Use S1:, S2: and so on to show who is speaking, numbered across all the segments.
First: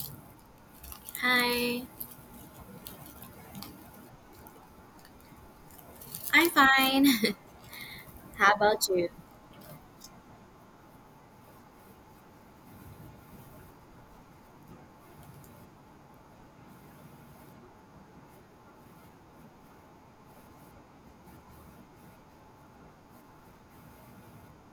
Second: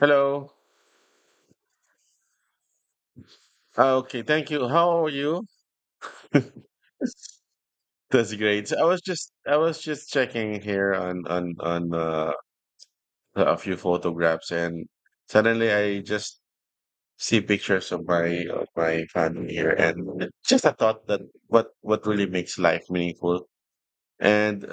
S1: Hello.
S2: Hi,
S1: Okay, thank you. How are you?
S2: I'm fine.
S1: That's
S2: How
S1: great. So I
S2: about
S1: was
S2: you?
S1: just I was just checking here on a few photographs, and suddenly I just see pictures of my family here, and just a thought that what really makes life meaningful. And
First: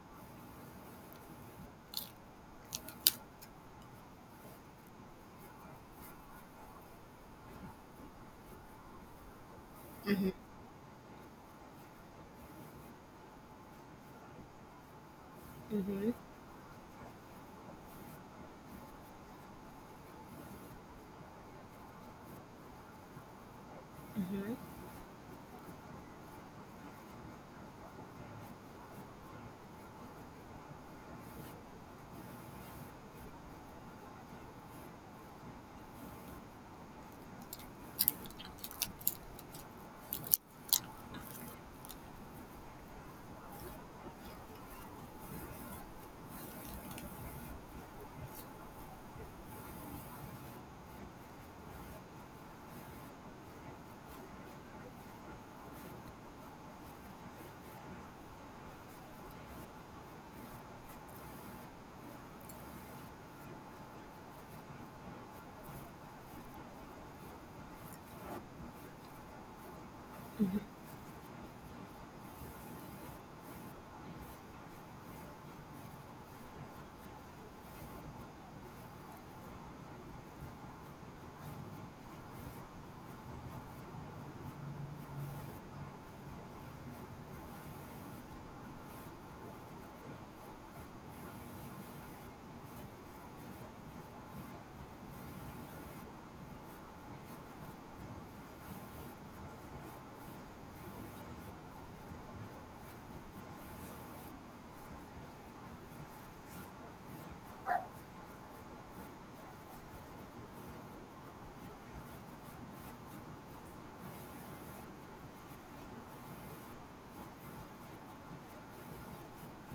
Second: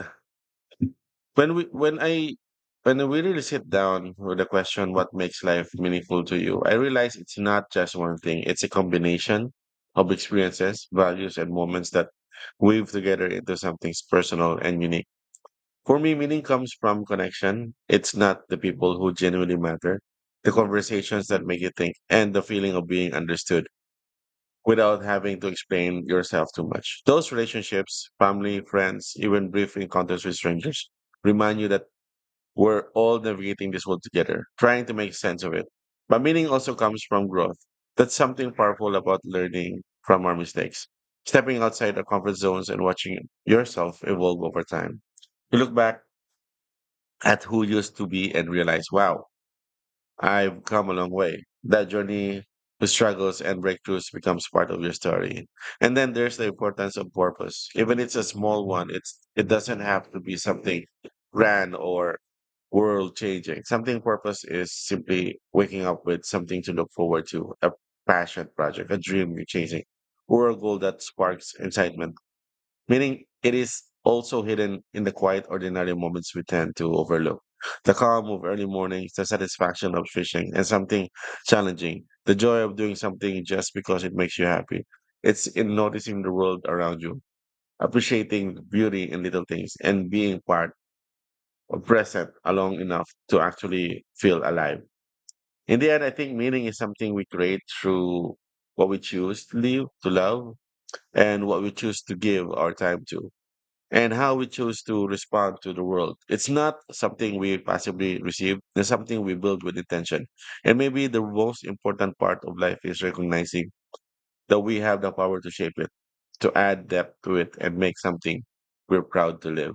S1: When we when I when we really sit down with the question what makes life meaningful to you, I realize it's not just one thing. It's a combination of
S2: Hmm.
S1: experiences, values, and moments that weave together into something personal and unique. For
S2: Mm-hmm,
S1: me, meaning comes from connection. It's not the people who genuinely matter, the conversations that make you think, and the feeling of being understood
S2: mm-hmm,
S1: without having to explain yourself too much. Those relationships, family, friends, even brief encounters with strangers, remind you that we're all navigating this world together, trying to make sense of it. But meaning also comes from growth. That's something powerful about learning from our mistakes, stepping outside our comfort zones and watching yourself evolve over time. You look back at who you used to be and realize, wow, I've come a long way. That journey, the struggles and breakthroughs becomes part of your story. And then there's the importance of purpose. Even it's a small one, it doesn't have to be something grand or world changing. Something purpose is simply waking up with something to look forward to, a passion project, a dream you're chasing, or a goal that sparks excitement meaning it is also hidden in the quiet, ordinary moments we tend to overlook. The calm of early mornings, the satisfaction of fishing, and something challenging, the joy of doing something just because it makes you happy. It's in noticing the world around you, appreciating the beauty in little things, and being part or present along enough to actually feel alive. In the end, I think meaning is something we create through what we choose to live, to love, and what we choose to give our time to and how we choose to respond to the world. It's not something we passively receive, it's something we build with intention. And maybe the most important part of life is recognizing that we have the power to shape it, to add depth to it, and make something we're proud to live.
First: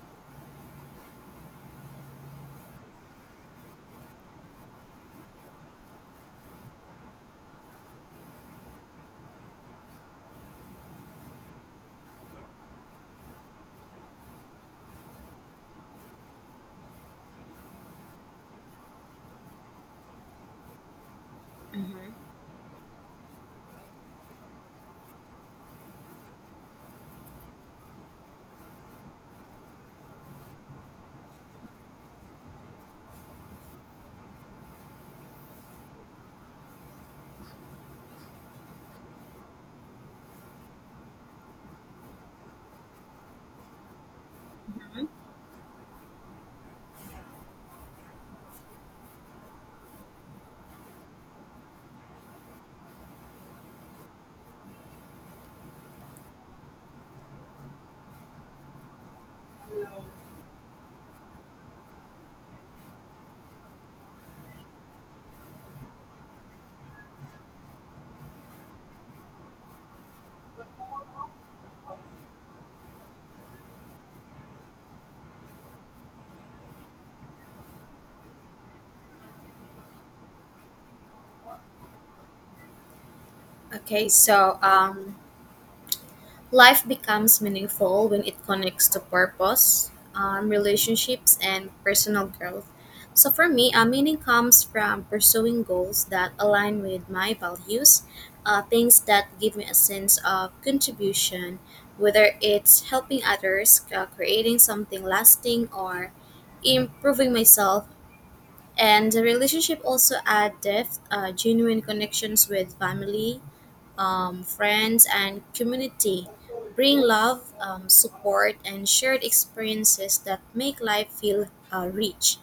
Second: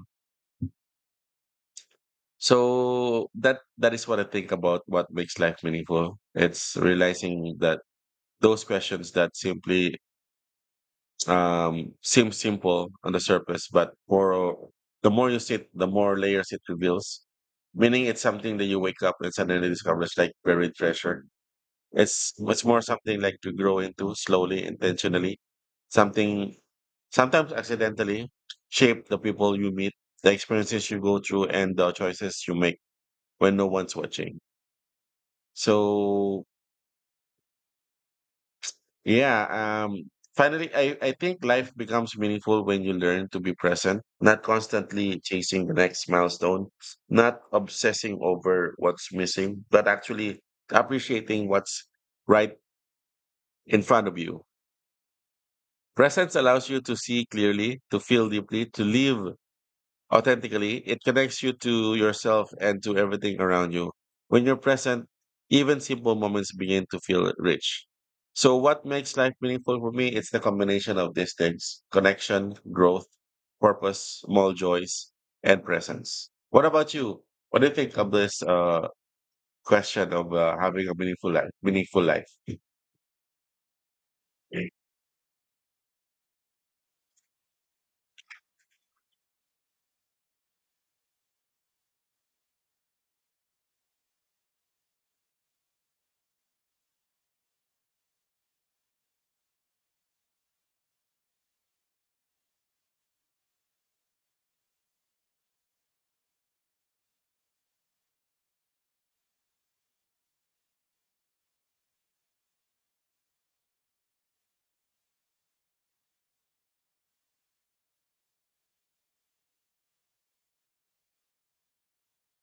S1: So that is what I think about what makes life meaningful. It's realizing that those questions that simply seems simple on the surface but for the more you sit the more layers it reveals meaning it's something that you wake up and suddenly discover it's like buried treasure
S2: mm-hmm.
S1: it's more something like to grow into slowly intentionally something sometimes accidentally shape the people you meet the experiences you go through and the choices you make when no one's watching so yeah. Finally, I think life becomes meaningful when you learn to be present, not
S2: Hmm.
S1: constantly chasing the next milestone, not obsessing over what's missing, but actually appreciating what's right in front of you. Presence allows you to see clearly, to feel deeply, to live authentically, it connects you to yourself and to everything around you. When you're present, even simple moments begin to feel rich. So, what makes life meaningful for me? It's the combination of these things connection, growth, purpose, small joys, and presence. What about you? What do you think of this question of having a meaningful life? Meaningful life.
S2: Okay, so um, Life becomes meaningful when it connects to purpose, relationships, and personal growth. So for me, meaning comes from pursuing goals that align with my values, things that give me a sense of contribution, whether it's helping others, creating something lasting, or improving myself, and the relationship also add depth, genuine connections with family, friends and community bring love, support and shared experiences that make life feel rich.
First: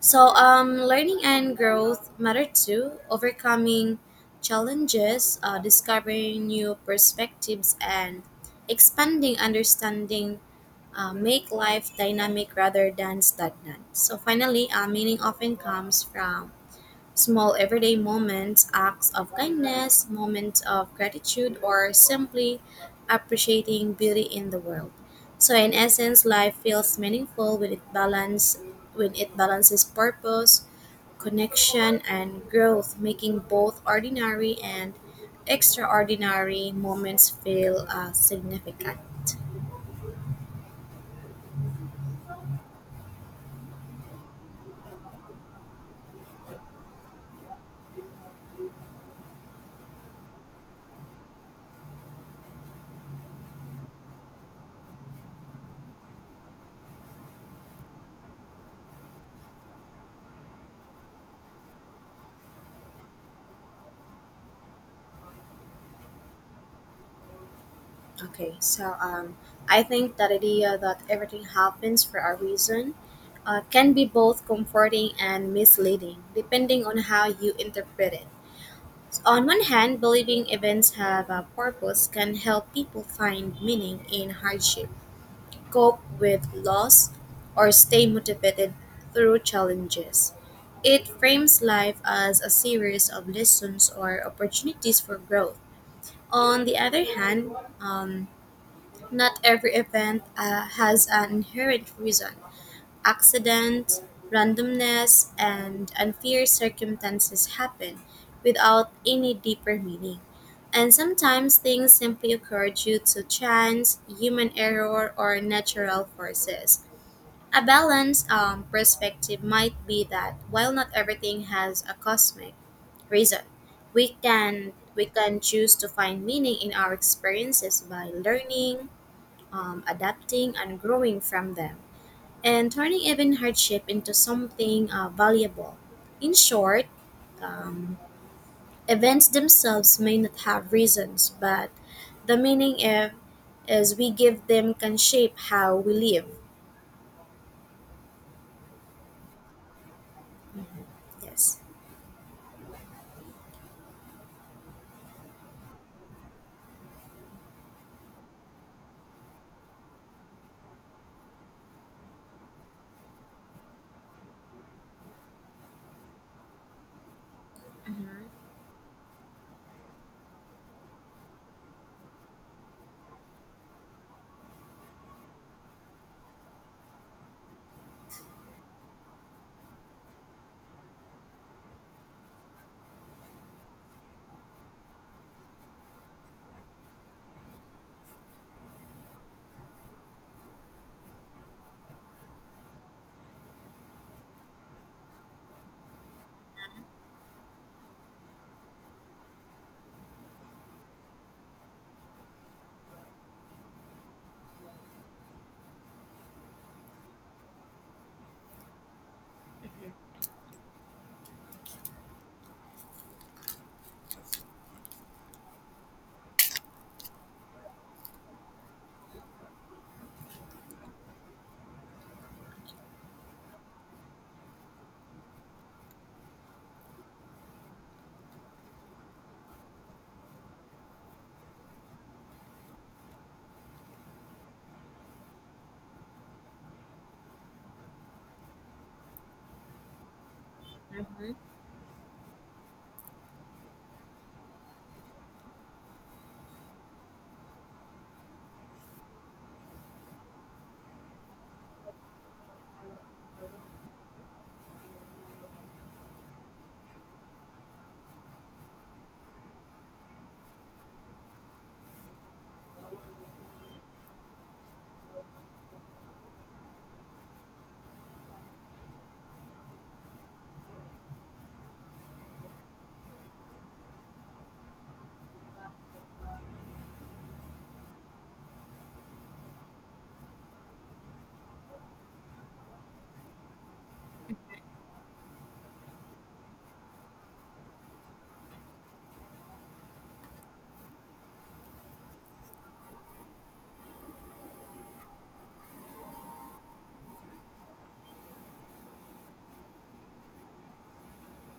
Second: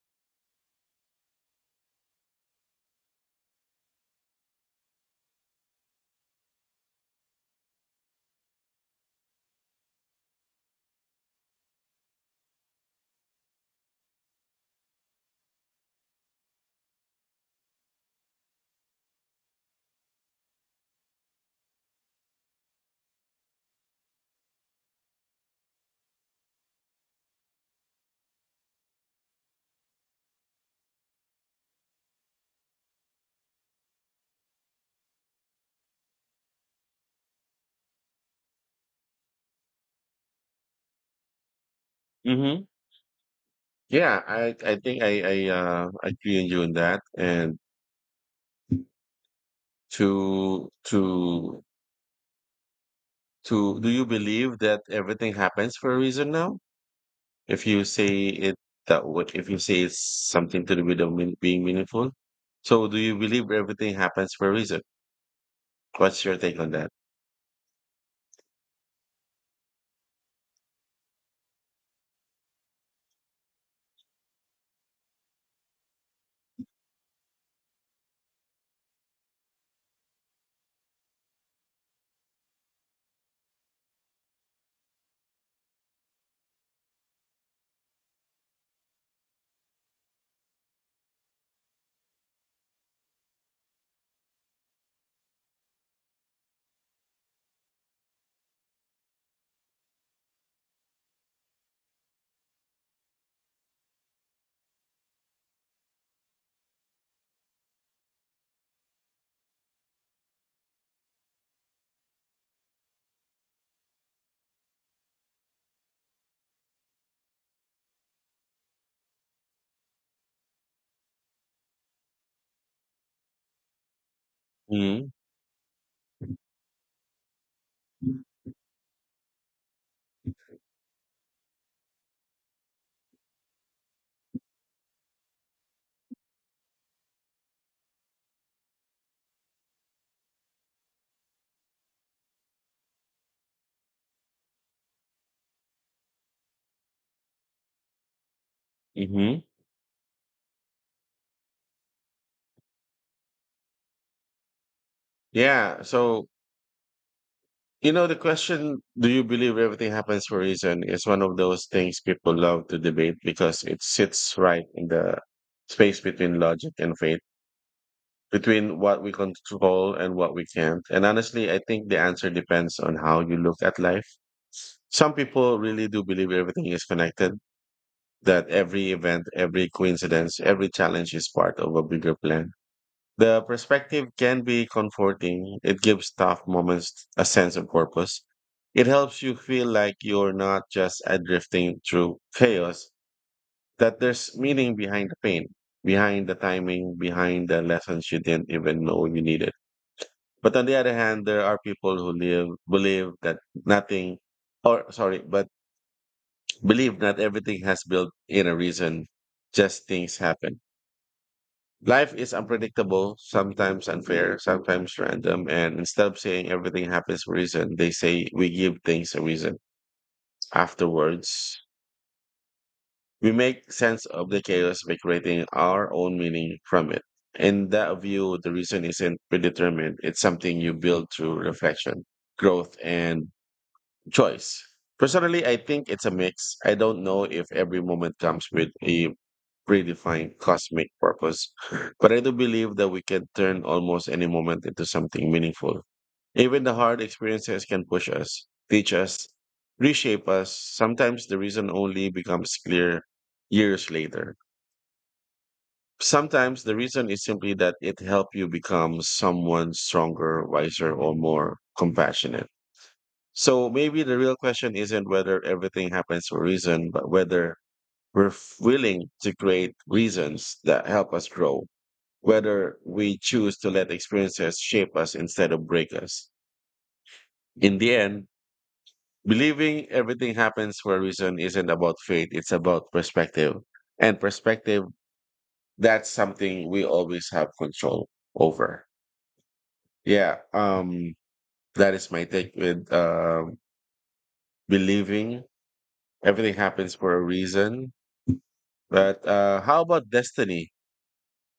S2: So learning and growth matter too, overcoming challenges, discovering new perspectives and expanding understanding make life dynamic rather than stagnant. So finally, meaning often comes from small everyday moments, acts of kindness, moments of gratitude, or simply appreciating beauty in the world. So in essence, life feels meaningful when it balances purpose, connection, and growth, making both ordinary and extraordinary moments feel significant.
S1: Mm-hmm. Yeah, I think I agree on you on that. And to to to do you believe that everything happens for a reason now? If you say it that way, if you say it's something to do with the being meaningful, so do you believe everything happens for a reason? What's your take on that?
S2: Okay, so um, I think that idea that everything happens for a reason can be both comforting and misleading, depending on how you interpret it. On one hand, believing events have a purpose can help people find meaning in hardship, cope with loss, or stay motivated through challenges. It frames life as a series of lessons or opportunities for growth. On the other hand, um, not every event has an inherent reason. Accidents, randomness, and unfair circumstances happen without any deeper meaning. And sometimes things simply occur due to chance, human error, or natural forces. A balanced perspective might be that while not everything has a cosmic reason. We can we
S1: Mm-hmm.
S2: can choose to find meaning in our experiences by learning, adapting and growing from them, and turning even hardship into something valuable. In short, um, events themselves may not have reasons, but the meaning, if, as we give them can shape how we live.
S1: Hmm.
S2: Yes.
S1: Yeah. So you know the question, do you believe everything happens for a reason? Is one of those things people love to debate because it sits right in the space between logic and faith
S2: Mm-hmm.
S1: between what we control and what we can't. And honestly, I think the answer depends on how you look at life. Some people really do believe everything is connected, that every event, every coincidence, every challenge is part of a bigger plan. The perspective can be comforting. It gives tough moments a sense of purpose. It helps you feel like you're not just adrifting through chaos, that there's meaning behind the pain, behind the timing, behind the lessons you didn't even know you needed. But on the other hand, there are people who live believe that nothing, or sorry, but believe not everything has built in a reason. Just things happen. Life is unpredictable, sometimes unfair, sometimes random. And instead of saying everything happens for a reason, they say we give things a reason. Afterwards, we make sense of the chaos by creating our own meaning from it. In that view, the reason isn't predetermined. It's something you build through reflection, growth, and choice. Personally, I think it's a mix. I don't know if every moment comes with a predefined cosmic
S2: Mm-hmm.
S1: purpose, but I do believe that we can turn almost any moment into something meaningful. Even the hard experiences can push us, teach us, reshape us. Sometimes the reason only becomes clear years later. Sometimes the reason is simply that it helped you become someone stronger, wiser, or more compassionate. So maybe the real question isn't whether everything happens for a reason, but whether willing to create reasons that help us grow, whether we choose to let experiences shape us instead of break us. In the end, believing everything happens for a reason isn't about fate, it's about perspective. And perspective, that's something we always have control over. Yeah, that is my take with believing everything happens for a reason. But how about destiny?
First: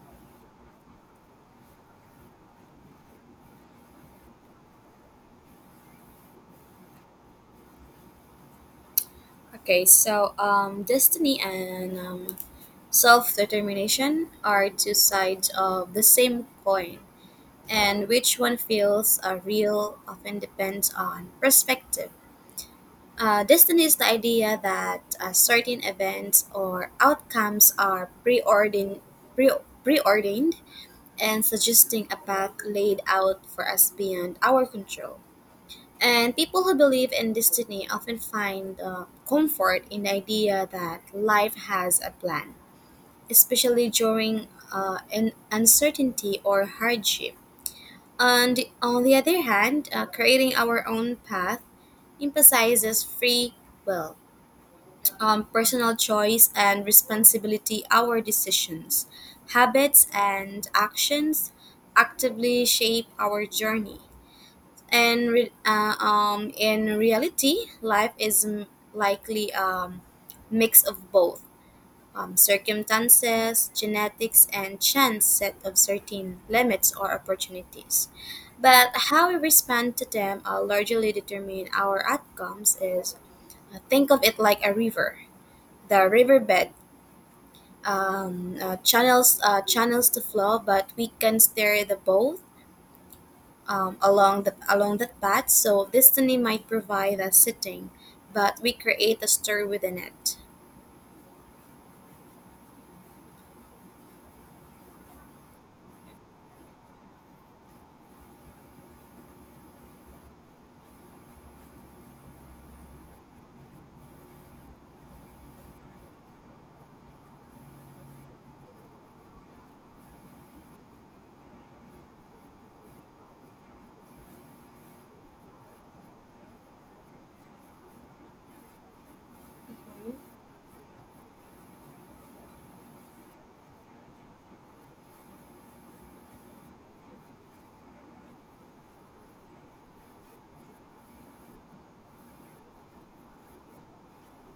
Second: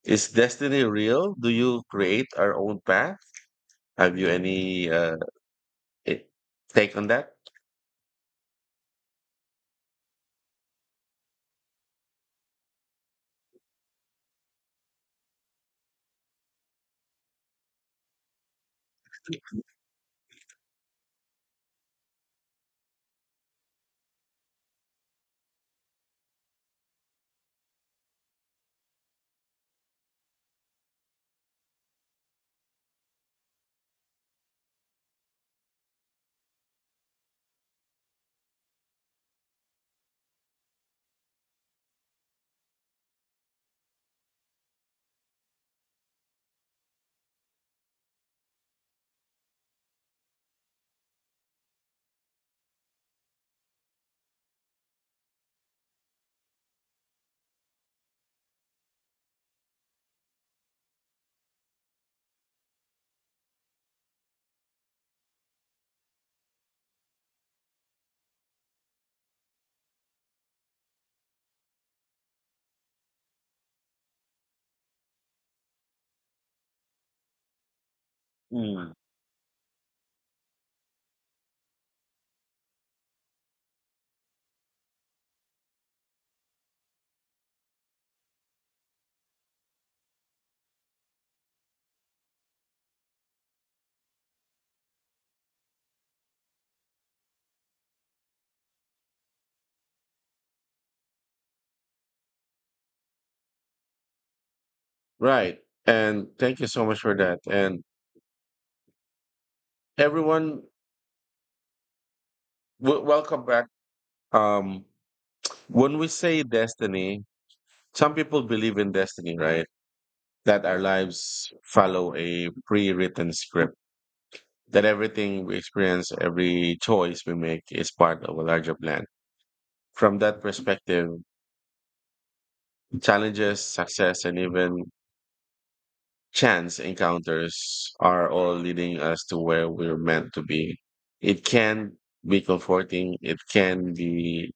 S1: Is destiny real? Do you create our own path? Have you any i- take on that?
S2: Destiny and self determination are two sides of the same coin, and which one feels real often depends on perspective. Destiny is the idea that certain events or outcomes are preordained and suggesting a path laid out for us beyond our control. And people who believe in destiny often find comfort in the idea that life has a plan, especially during an uncertainty or hardship. And on the other hand, creating our own path emphasizes free will, personal choice, and responsibility. Our decisions, habits, and actions actively shape our journey. In reality, likely a mix of both, circumstances, genetics, and chance set of certain limits or opportunities. But
S1: Mm.
S2: how we respond to them largely determine our outcomes is Think of it like a river. The riverbed, channels the flow, but we can steer the boat along that path. So destiny might provide a setting, but we create a story within it.
S1: Right. And thank you so much for that. And everyone, welcome back. Um, when we say destiny, some people believe in destiny, right? That our lives follow a pre-written script, that everything we experience, every choice we make is part of a larger plan. From that perspective, challenges, success, and even chance encounters are all leading us to where we're meant to be. It can be comforting, it can be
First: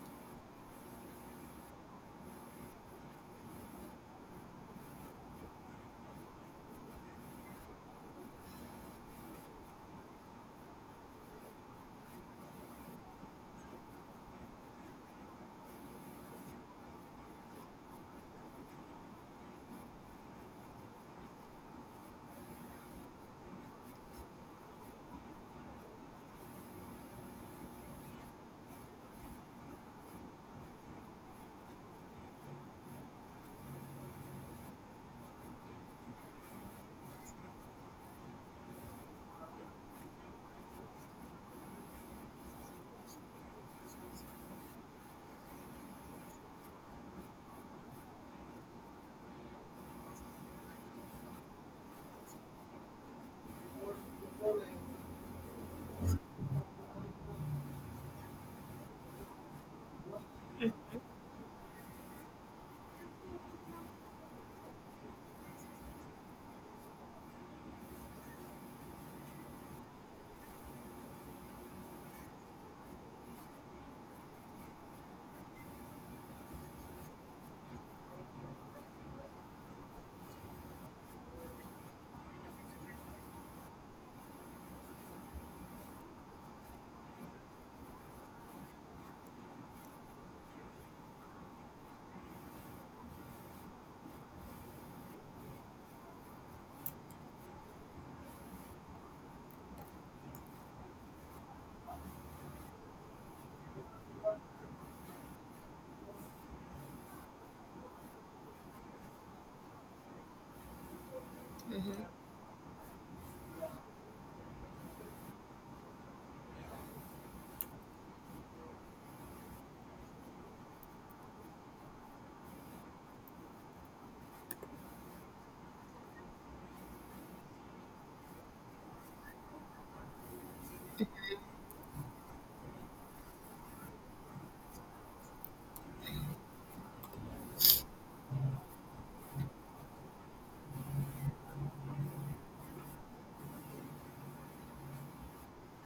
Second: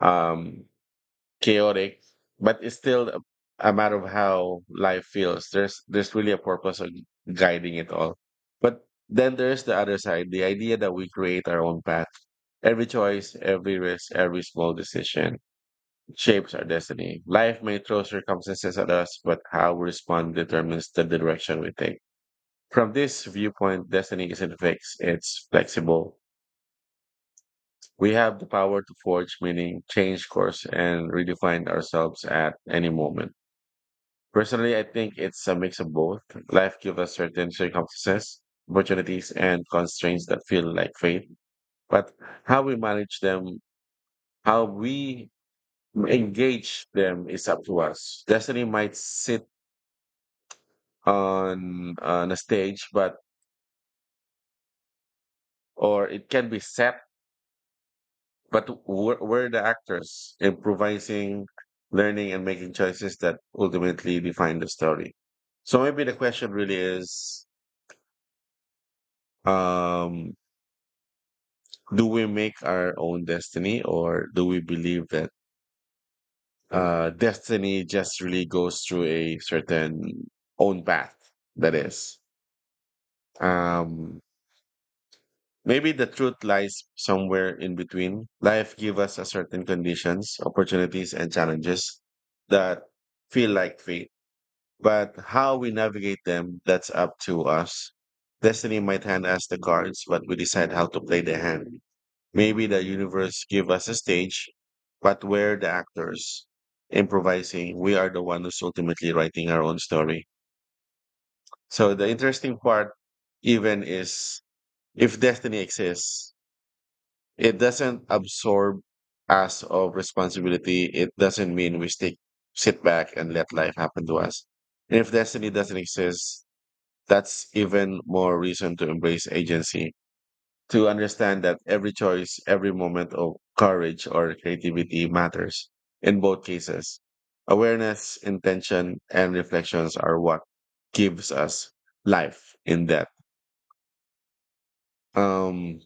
S1: um, chaotic, but it's still a matter of how life feels. There's really a purpose of guiding it all. But then there's the other side, the idea that we create our own path. Every choice, every risk, every small decision shapes our destiny. Life may throw circumstances at us, but how we respond determines the direction we take. From this viewpoint, destiny isn't fixed, it's flexible. We have the power to forge meaning, change course, and redefine ourselves at any moment. Personally, I think it's a mix of both. Life gives us certain circumstances, opportunities, and constraints that feel like fate, but how we manage them, how we engage them is up to us. Destiny might sit on a stage, but or it can be set. But we're the actors improvising, learning, and making choices that ultimately define the story. So maybe the question really is: um, do we make our own destiny, or do we believe that destiny just really goes through a certain own path? That is. Um, Maybe the truth lies somewhere in between. Life gives us a certain conditions, opportunities, and challenges that feel like fate. But how we navigate them, that's up to us. Destiny might hand us the cards, but we decide how to play the hand. Maybe the universe give us a stage, but we're, the actors improvising. We are the one who's ultimately writing our own story. So
S2: Mhm.
S1: the interesting part even is if destiny exists, it doesn't absorb us of responsibility. It doesn't mean we stick, sit back and let life happen to us. And if destiny doesn't exist, that's even more reason to embrace agency, to understand that every choice, every moment of courage or creativity matters in both cases. Awareness, intention, and reflections are what gives us life in that. Um,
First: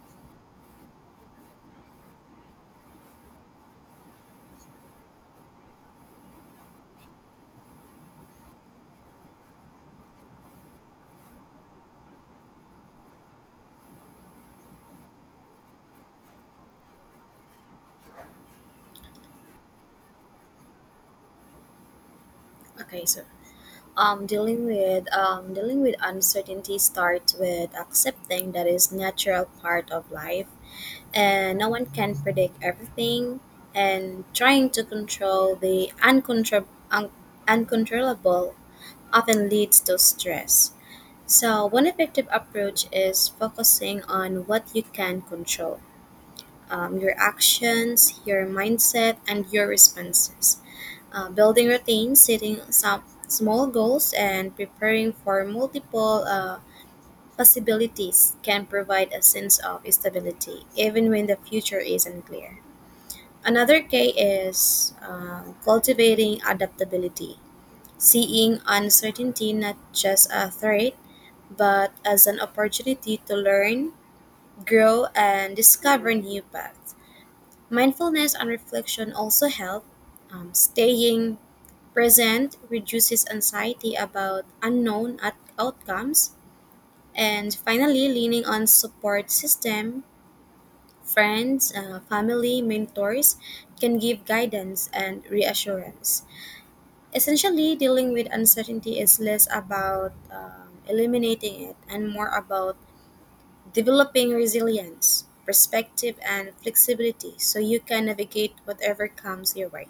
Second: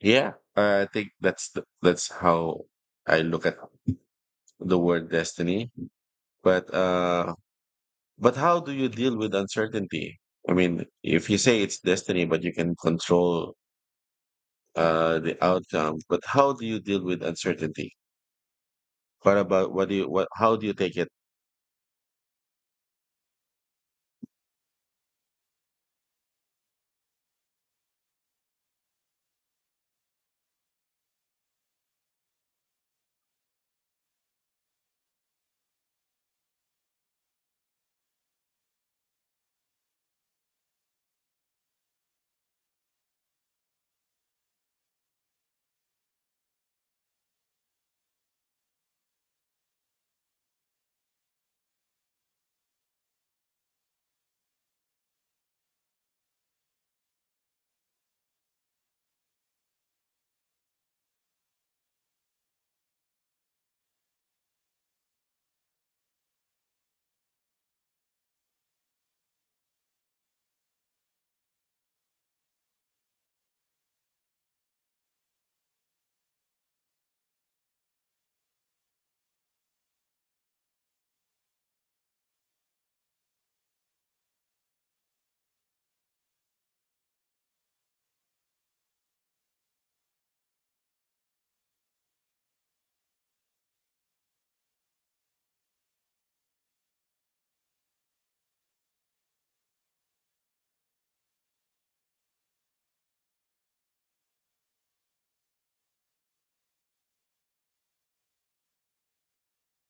S1: yeah, I think that's that's how I look at the word destiny. But uh, but how do you deal with uncertainty? I mean, if you say it's destiny, but you can control the outcome, but how do you deal with uncertainty? What about what do you what? How do you take it?
S2: Okay, so Dealing with uncertainty starts with accepting that is natural part of life, and no one can predict everything, and trying to control the un- uncontrollable often leads to stress. So one effective approach is focusing on what you can control, your actions, your mindset, and your responses. Building routines, setting some small goals, and preparing for multiple possibilities can provide a sense of stability, even when the future is unclear. Another key is cultivating adaptability, seeing uncertainty not just a threat, but as an opportunity to learn, grow, and discover new paths. Mindfulness and reflection also help staying present, reduces anxiety about outcomes. And finally, leaning on support system, friends, family, mentors can give guidance and reassurance. Essentially, dealing with uncertainty is less about eliminating it and more about developing resilience, perspective, and flexibility so you can navigate whatever comes your way.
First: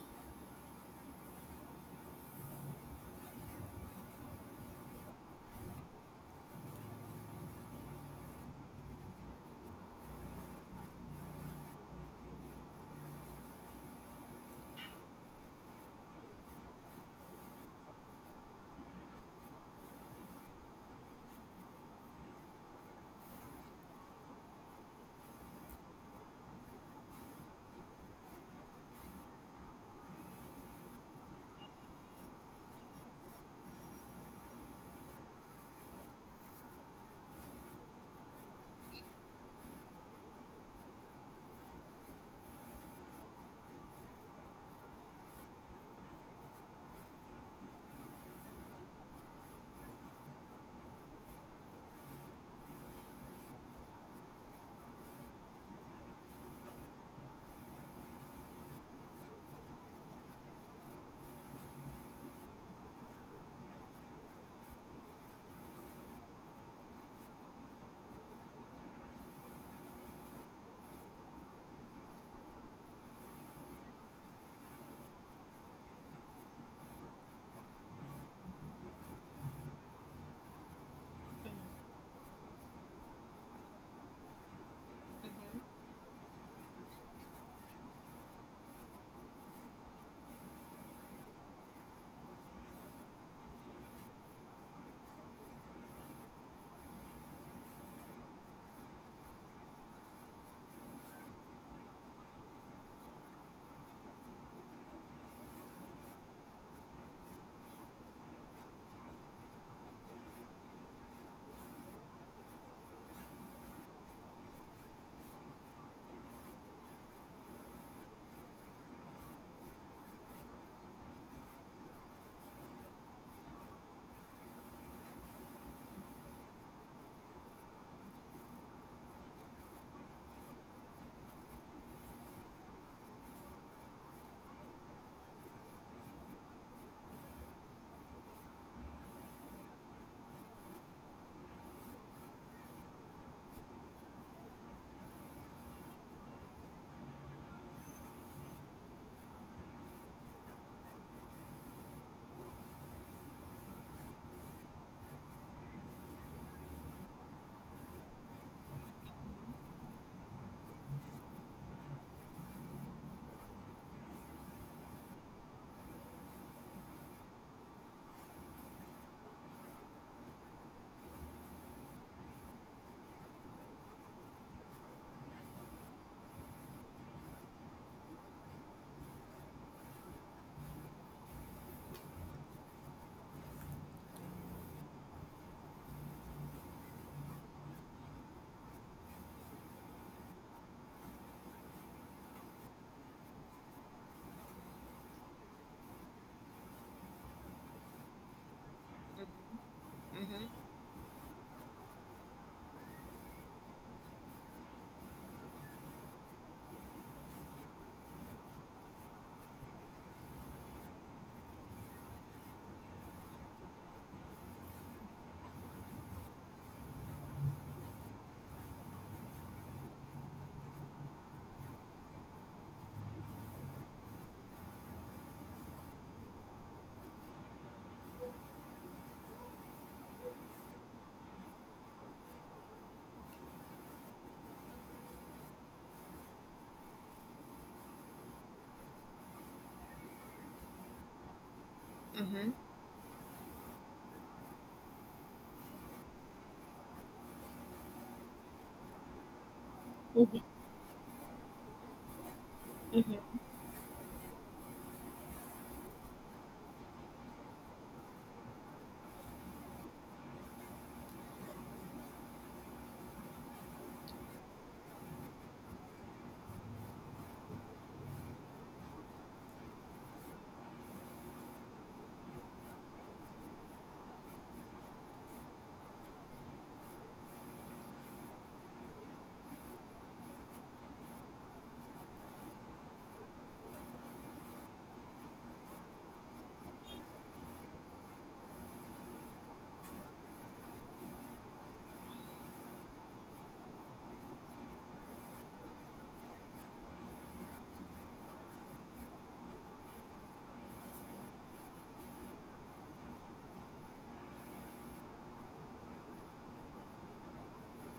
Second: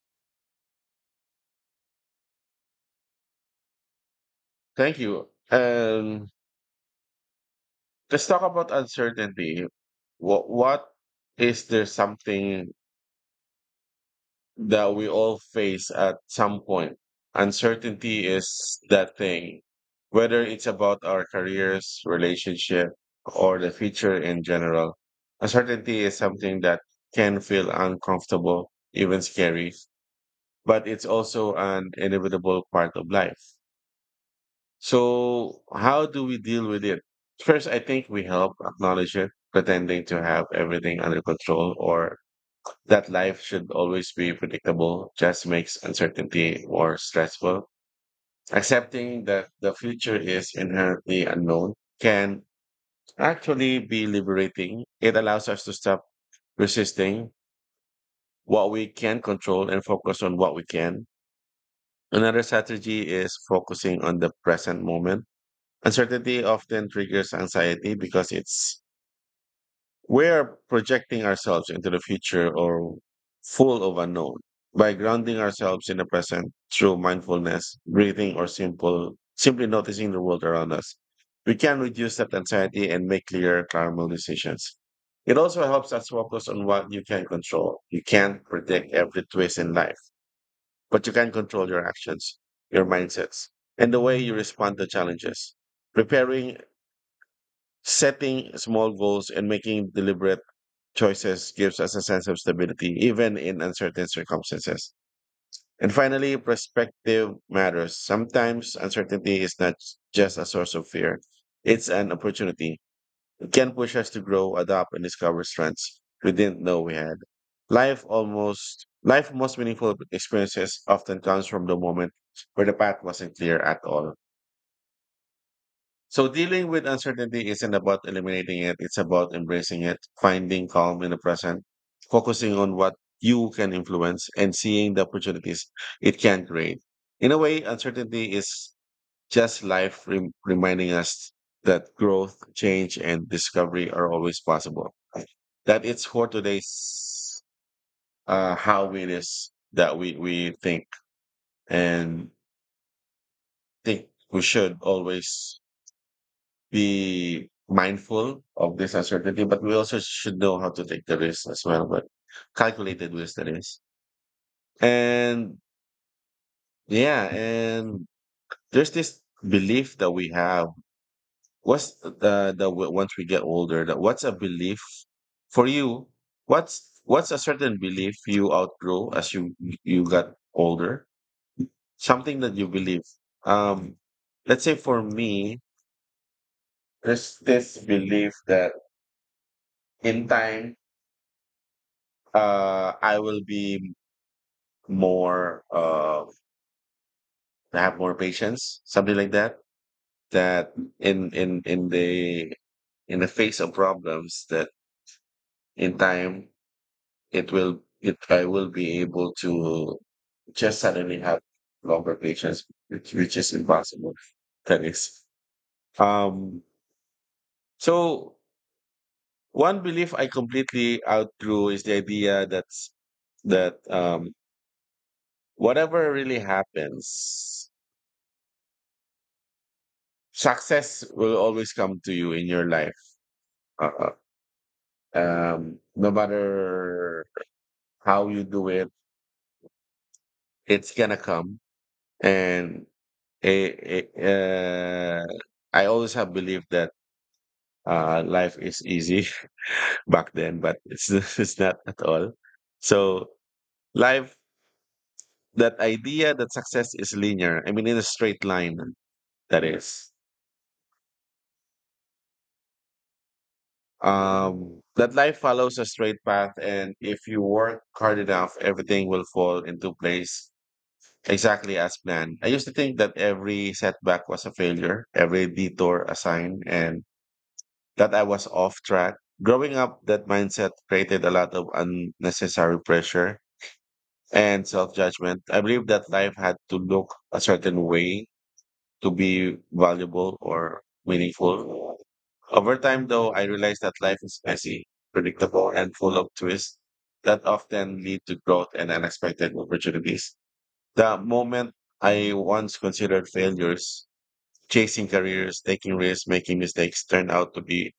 S1: Thank you. Let's talk about uncertainty. What is there something that we all face at some point. Uncertainty is that thing, whether it's about our careers, relationship, or the future in general. Uncertainty is something that can feel uncomfortable, even scary, but it's also an inevitable part of life. So, how do we deal with it? First, I think we help acknowledge it, pretending to have everything under control or that life should always be predictable just makes uncertainty more stressful. Accepting that the future is inherently unknown can actually be liberating. It allows us to stop resisting what we can control and focus on what we can. Another strategy is focusing on the present moment. Uncertainty often triggers anxiety because it's we're projecting ourselves into the future or full of unknown by grounding ourselves in the present through mindfulness, breathing, or simple simply noticing the world around us. We can reduce that anxiety and make clearer, calmer decisions. It also helps us focus on what you can control. You can't predict every twist in life, but you can control your actions, your mindsets, and the way you respond to challenges. Preparing, setting small goals, and making deliberate choices gives us a sense of stability, even in uncertain circumstances. And finally, perspective matters. Sometimes uncertainty is not just a source of fear, it's an opportunity. It can push us to grow, adapt, and discover strengths we didn't know we had. Life most meaningful experiences often comes from the moment where the path wasn't clear at all. So dealing with uncertainty isn't about eliminating it, it's about embracing it, finding calm in the present, focusing on what you can influence and seeing the opportunities it can create. In a way, uncertainty is just life reminding us that growth, change, and discovery are always possible. That it's for today's how it is that we think and think we should always be mindful of this uncertainty, but we also should know how to take the risk as well, but calculated risk that is. And yeah, and there's this belief that we have. What's once we get older, that what's a belief for you? What's a certain belief you outgrow as you you got older? Something that you believe. Um, let's say for me, there's this belief that in time, I will be more, have more patience, something like that. That in in in the in the face of problems, that in time it will it I will be able to just suddenly have longer patience, which is impossible. That is. Um, so one belief I completely outgrew is the idea that whatever really happens success will always come to you in your life. Uh, no matter how you do it, it's gonna come.
S2: Mm-hmm.
S1: And it, uh, I always have believed that life is easy back
S2: Mhm.
S1: then, but it's it's not at all. So
S2: Mm-hmm.
S1: life, that idea that success is linear. I mean, in a straight line. That is. That life follows a straight path, and if you work hard enough, everything will fall into place exactly as planned. I used to think that every setback was a failure, every detour a sign, and that I was off track. Growing up, that mindset created a lot of unnecessary pressure and self judgment. I believed that life had to look a certain way to be valuable or meaningful. Over time, though, I realized that life is messy, predictable, and full of twists that often lead to growth and unexpected opportunities. The moment I once considered failures, chasing careers, taking risks, making mistakes turned out to be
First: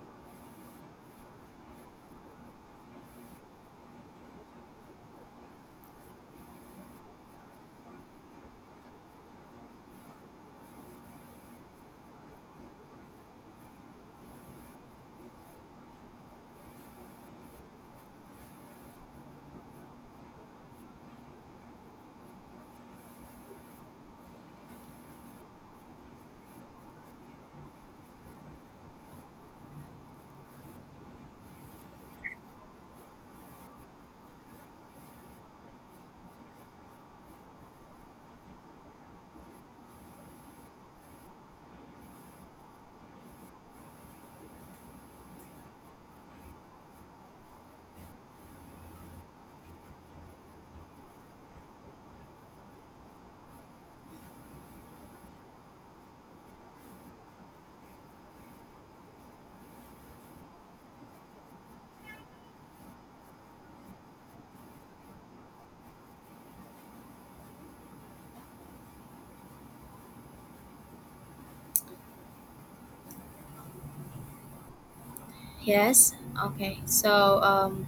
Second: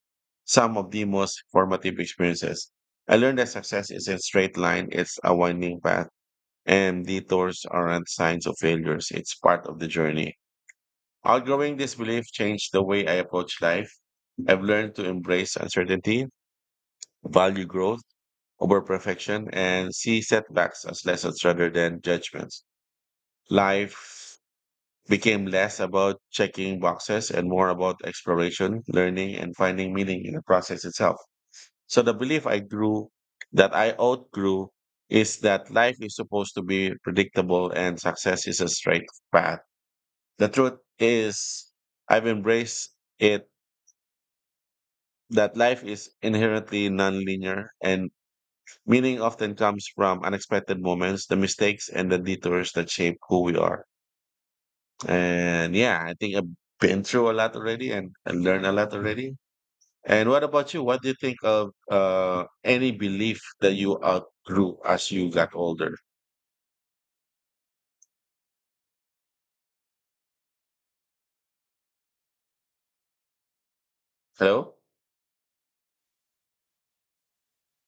S1: some of the most formative experiences. I learned that success is a straight line, it's a winding path, and detours aren't signs of failures. It's part of the journey. Outgrowing this belief changed the way I approach life. I've learned to embrace uncertainty, value growth over perfection, and see setbacks as lessons rather than judgments. Life became less about checking boxes and more about exploration, learning, and finding meaning in the process itself. So the belief I grew that I outgrew is that life is supposed to be predictable and success is a straight path. The truth is I've embraced it that life is inherently nonlinear and meaning often comes from unexpected moments, the mistakes and the detours that shape who we are. And yeah, I think I've been through a lot already and I learned a lot already. And what about you? What do you think of any belief that you outgrew as you got older? Hello?
S2: Yes. Okay. Um,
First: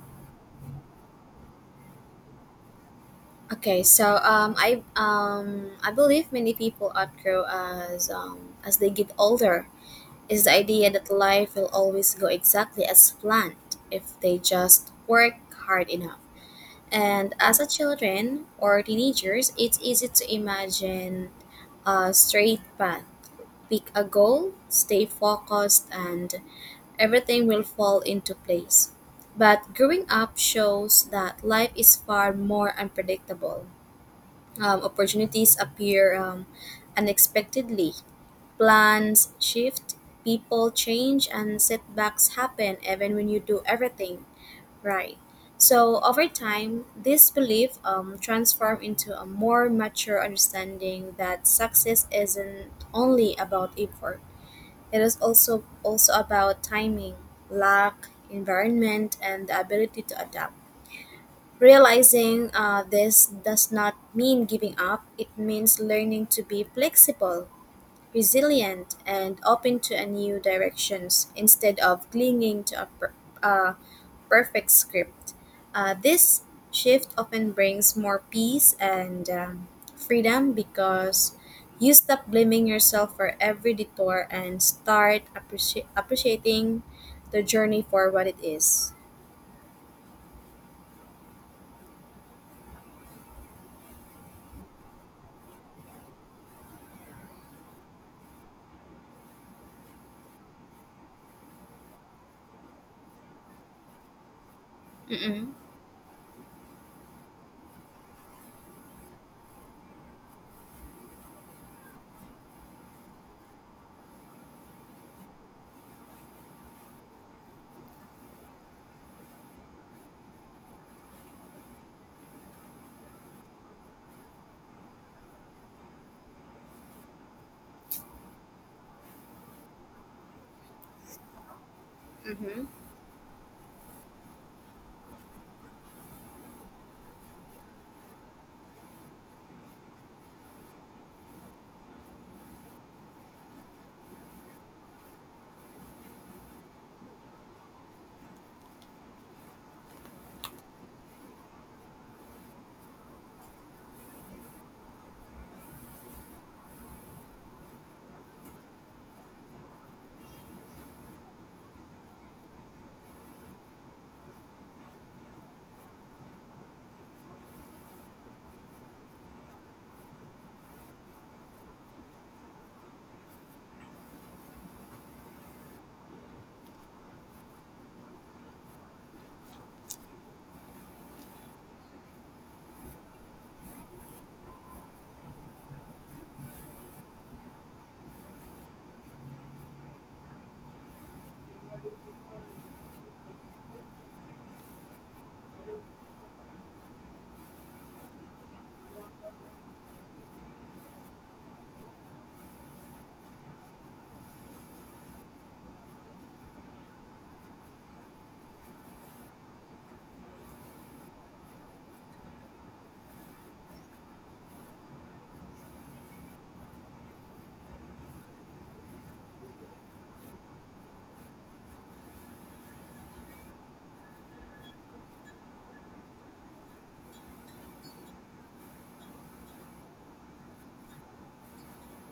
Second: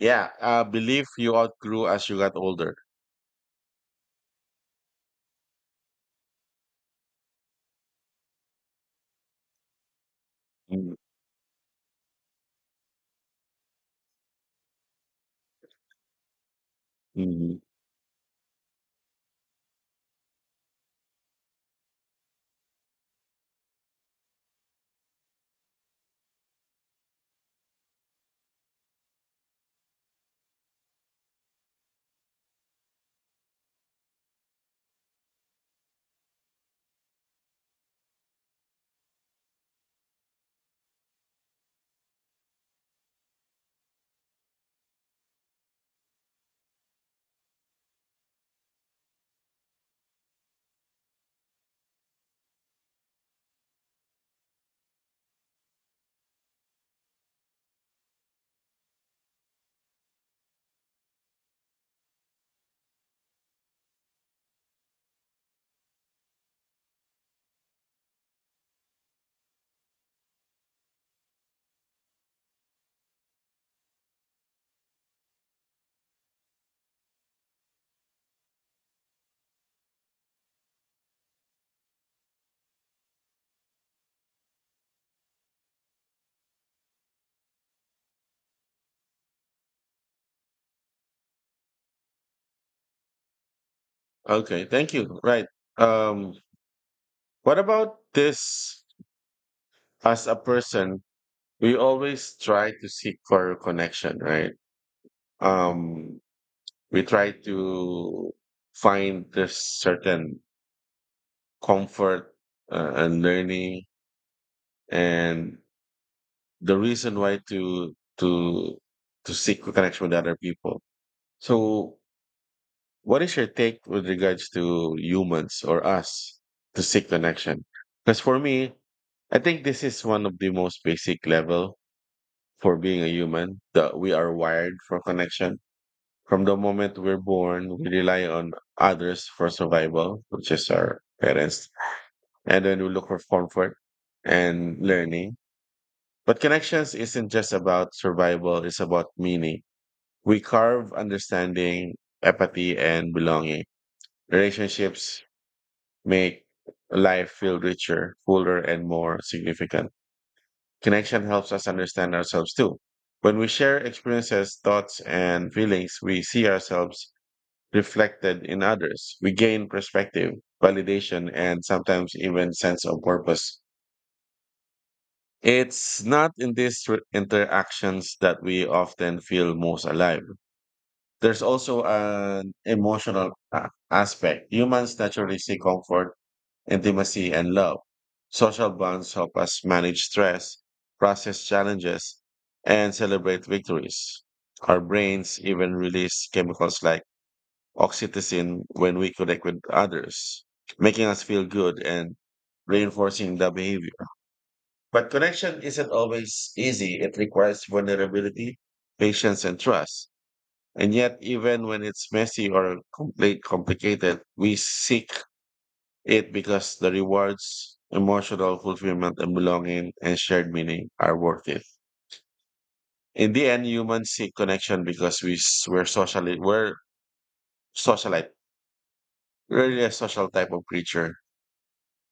S1: Yeah, belief you outgrew as you got older.
S2: Okay, so, I believe many people outgrow as they get older is the idea
S1: Mm,
S2: that life will always go exactly as planned if they just work hard enough. And
S1: mhm.
S2: as a children or teenagers, it's easy to imagine a straight path, pick a goal, stay focused, and everything will fall into place. But growing up shows that life is far more unpredictable. Opportunities appear unexpectedly. Plans shift, people change, and setbacks happen even when you do everything right. So, over time, this belief transforms into a more mature understanding that success isn't only about effort, it is also about timing, luck, environment, and the ability to adapt. Realizing this does not mean giving up, it means learning to be flexible, resilient, and open to a new directions instead of clinging to a uh, perfect script. This shift often brings more peace and freedom because you stop blaming yourself for every detour and start appreciating the journey for what it is.
S1: Okay, thank you. Right. Um, what about this as a person? We always try to seek for a connection, right?
S2: Mm-mm.
S1: Um, we try to find this certain comfort and learning, and the reason why to seek a connection with other people. So, what is your take with regards to humans or us to seek connection? Because for me, I think this is one of the most basic level
S2: Mm-hmm.
S1: for being a human that we are wired for connection. From the moment we're born, we rely on others for survival, which is our parents. And then we look for comfort and learning. But connections isn't just about survival, it's about meaning. We carve understanding, empathy, and belonging. Relationships make life feel richer, fuller, and more significant. Connection helps us understand ourselves too. When we share experiences, thoughts, and feelings, we see ourselves reflected in others. We gain perspective, validation, and sometimes even sense of purpose. It's not in these interactions that we often feel most alive. There's also an emotional aspect. Humans naturally seek comfort, intimacy, and love. Social bonds help us manage stress, process challenges, and celebrate victories. Our brains even release chemicals like oxytocin when we connect with others, making us feel good and reinforcing the behavior. But connection isn't always easy. It requires vulnerability, patience, and trust. And yet, even when it's messy or complicated, we seek it because the rewards, emotional fulfillment, and belonging and shared meaning are worth it. In the end, humans seek connection because we s- we're socially we're socialite, really a social type of creature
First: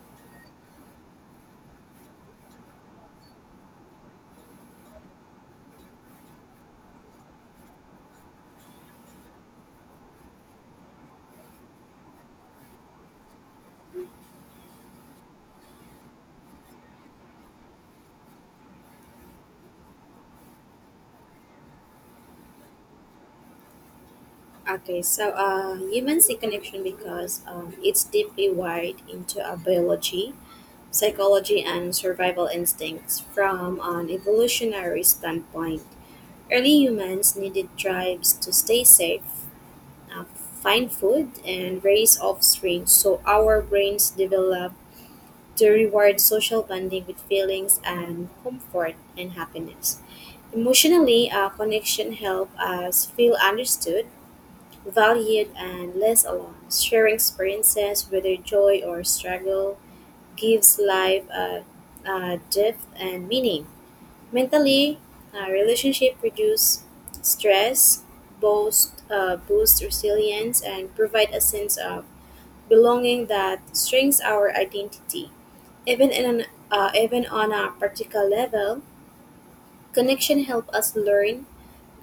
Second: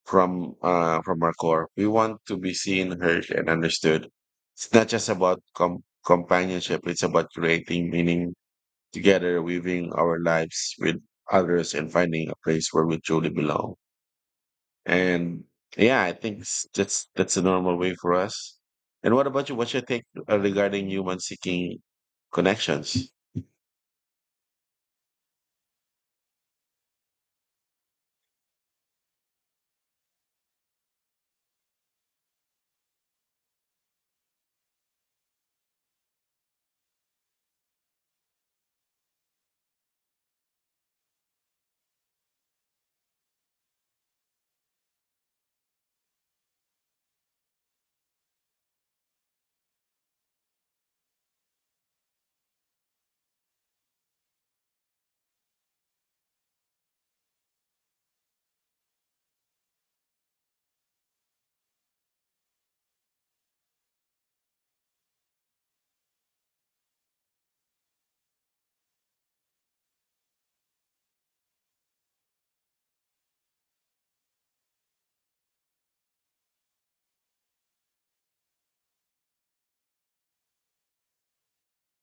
S1: from our core. We want to be seen, heard, and understood. It's not just about companionship. It's about creating meaning together, weaving our lives with others, and finding a place where we truly belong. And yeah, I think that's a normal way for us. And what about you? What's your take regarding human seeking connections?
S2: Humans see connection because it's deeply wired into our biology, psychology, and survival instincts from an evolutionary standpoint. Early humans needed tribes to stay safe, uh, find food, and raise offspring, so our brains developed to reward social bonding with feelings and comfort and happiness. Emotionally, connection help us feel understood, valued and less alone. Sharing experiences, whether joy or struggle, gives a depth and meaning. Mentally, a relationship reduce stress, boost resilience, and provide a sense of belonging that strengthens our identity. Even in an, Even on a practical level, connection help us learn,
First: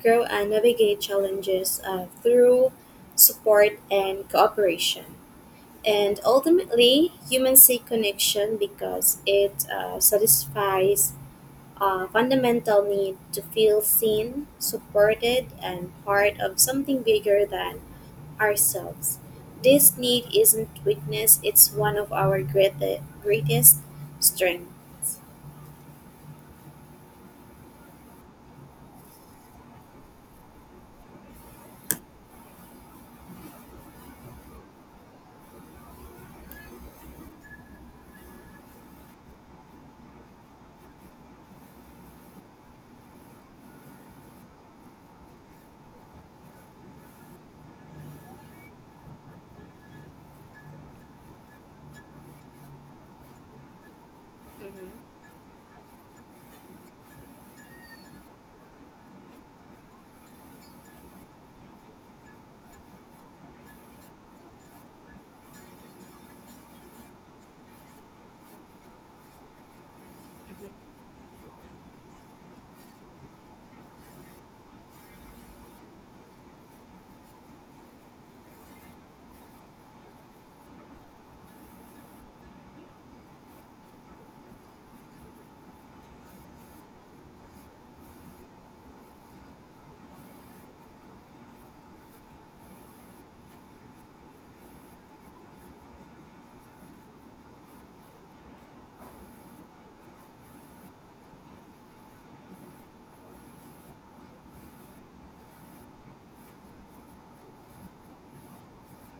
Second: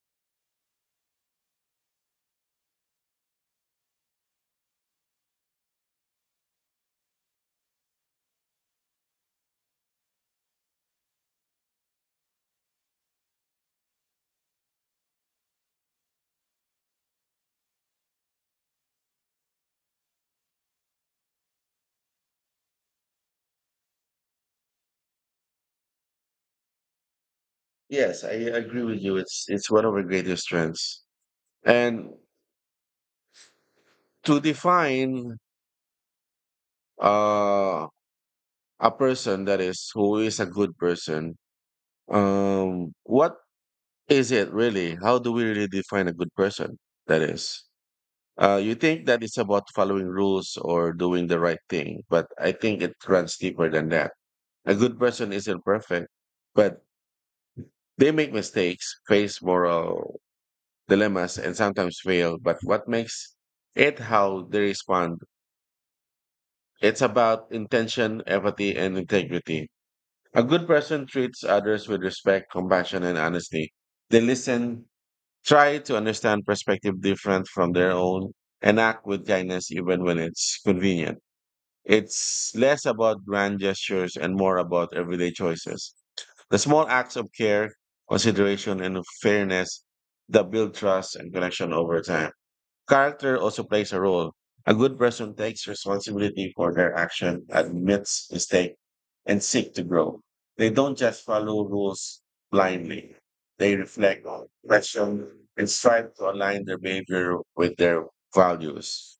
S2: grow and navigate challenges through support and cooperation. And ultimately, humans seek connection because it satisfies a fundamental need to feel seen, supported, and part of something bigger than ourselves. This need isn't weakness, it's one of our greatest strengths.
S1: Yes, I agree with you. It's one of our greatest strengths. And to define uh, a person that is who is a good person, what is it really? How do we really define a good person? That is. You think that it's about following rules or doing the right thing, but I think it runs deeper than that. A good
S2: Mm-hmm.
S1: person isn't perfect, but they make mistakes, face moral dilemmas, and sometimes fail. But what makes it how they respond? It's about intention, empathy, and integrity. A good person treats others with respect, compassion, and honesty. They listen, try to understand perspective different from their own, and act with kindness even when it's convenient. It's less about grand gestures and more about everyday choices. The small acts of care, consideration, and fairness that build trust and connection over time. Character also plays a role. A good person takes responsibility for their action, admits mistake, and seek to grow. They don't just follow rules blindly. They reflect on, question, and strive to align their behavior with their values.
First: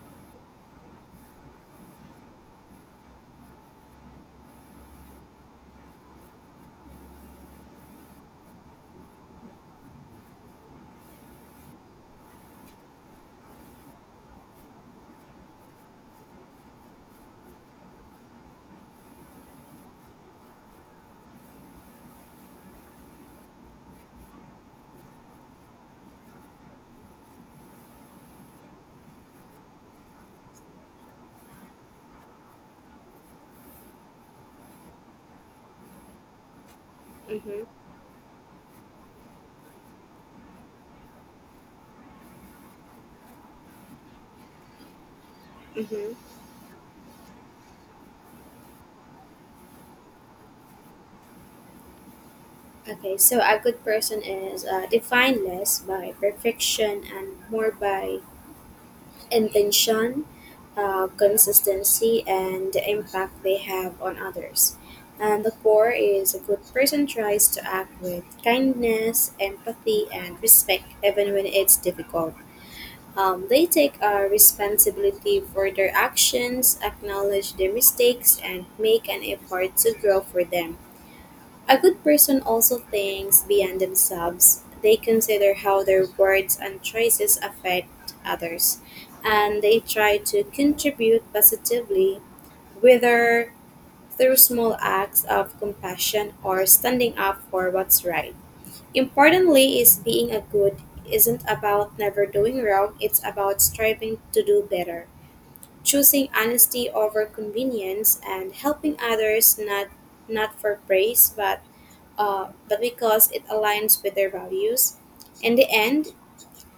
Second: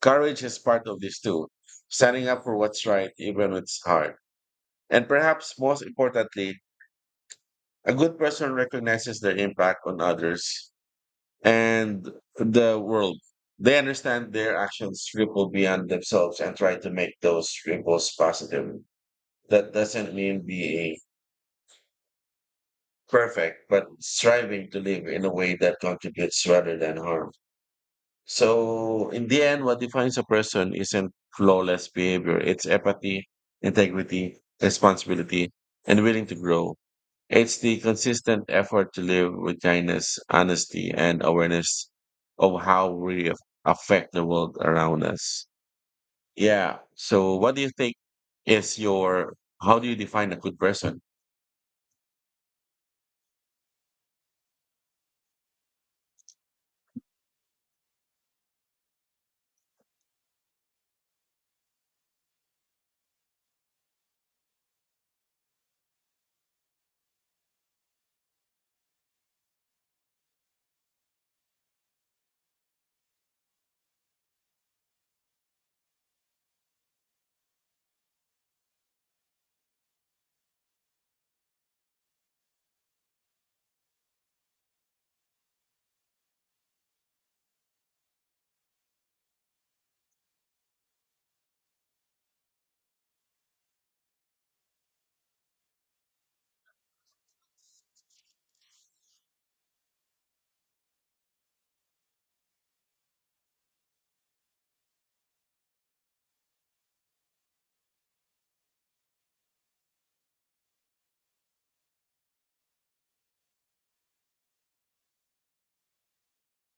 S1: Courage is part of this too, standing up for what's right, even when it's hard. And perhaps most importantly, a good person recognizes their impact on others and the world. They understand their actions ripple beyond themselves and try to make those ripples positive. That doesn't mean being perfect, but striving to live in a way that contributes rather than harm. So in the end, what defines a person isn't flawless behavior. It's empathy, integrity, responsibility, and willing to grow. It's
S2: Mm-hmm.
S1: the consistent effort to live with kindness, honesty, and awareness of how we affect the world around us.
S2: Mm-hmm.
S1: Yeah. So what do you think is your, how do you define a good person?
S2: A good person is defined less by perfection and more by intention, consistency, and the impact they have on others. And the core is a good person tries to act with kindness, empathy, and respect, even when it's difficult. They take responsibility for their actions, acknowledge their mistakes, and make an effort to grow for them. A good person also thinks beyond themselves. They consider how their words and choices affect others, and they try to contribute positively, whether through small acts of compassion or standing up for what's right. Importantly, is being a good isn't about never doing wrong, it's about striving to do better, choosing honesty over convenience and helping others not not for praise but because it aligns with their values. In the end,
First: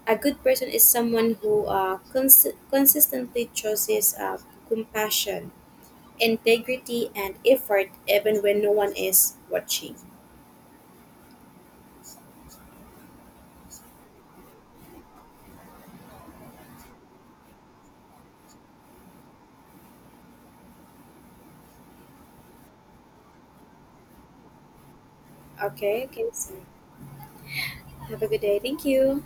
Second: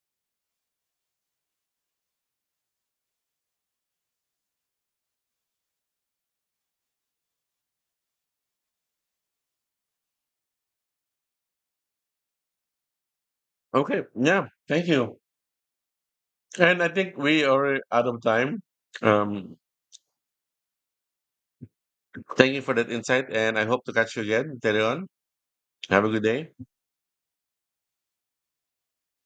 S2: a good person is someone who consistently chooses compassion, integrity, and effort even when no one is watching.
S1: Okay. Yeah. Thank you. And I think we are out of time. Um, Thank you for that insight, and I hope to catch you again later on. Have
S2: Okay,
S1: a good
S2: okay,
S1: day.
S2: so have a good day. Thank you.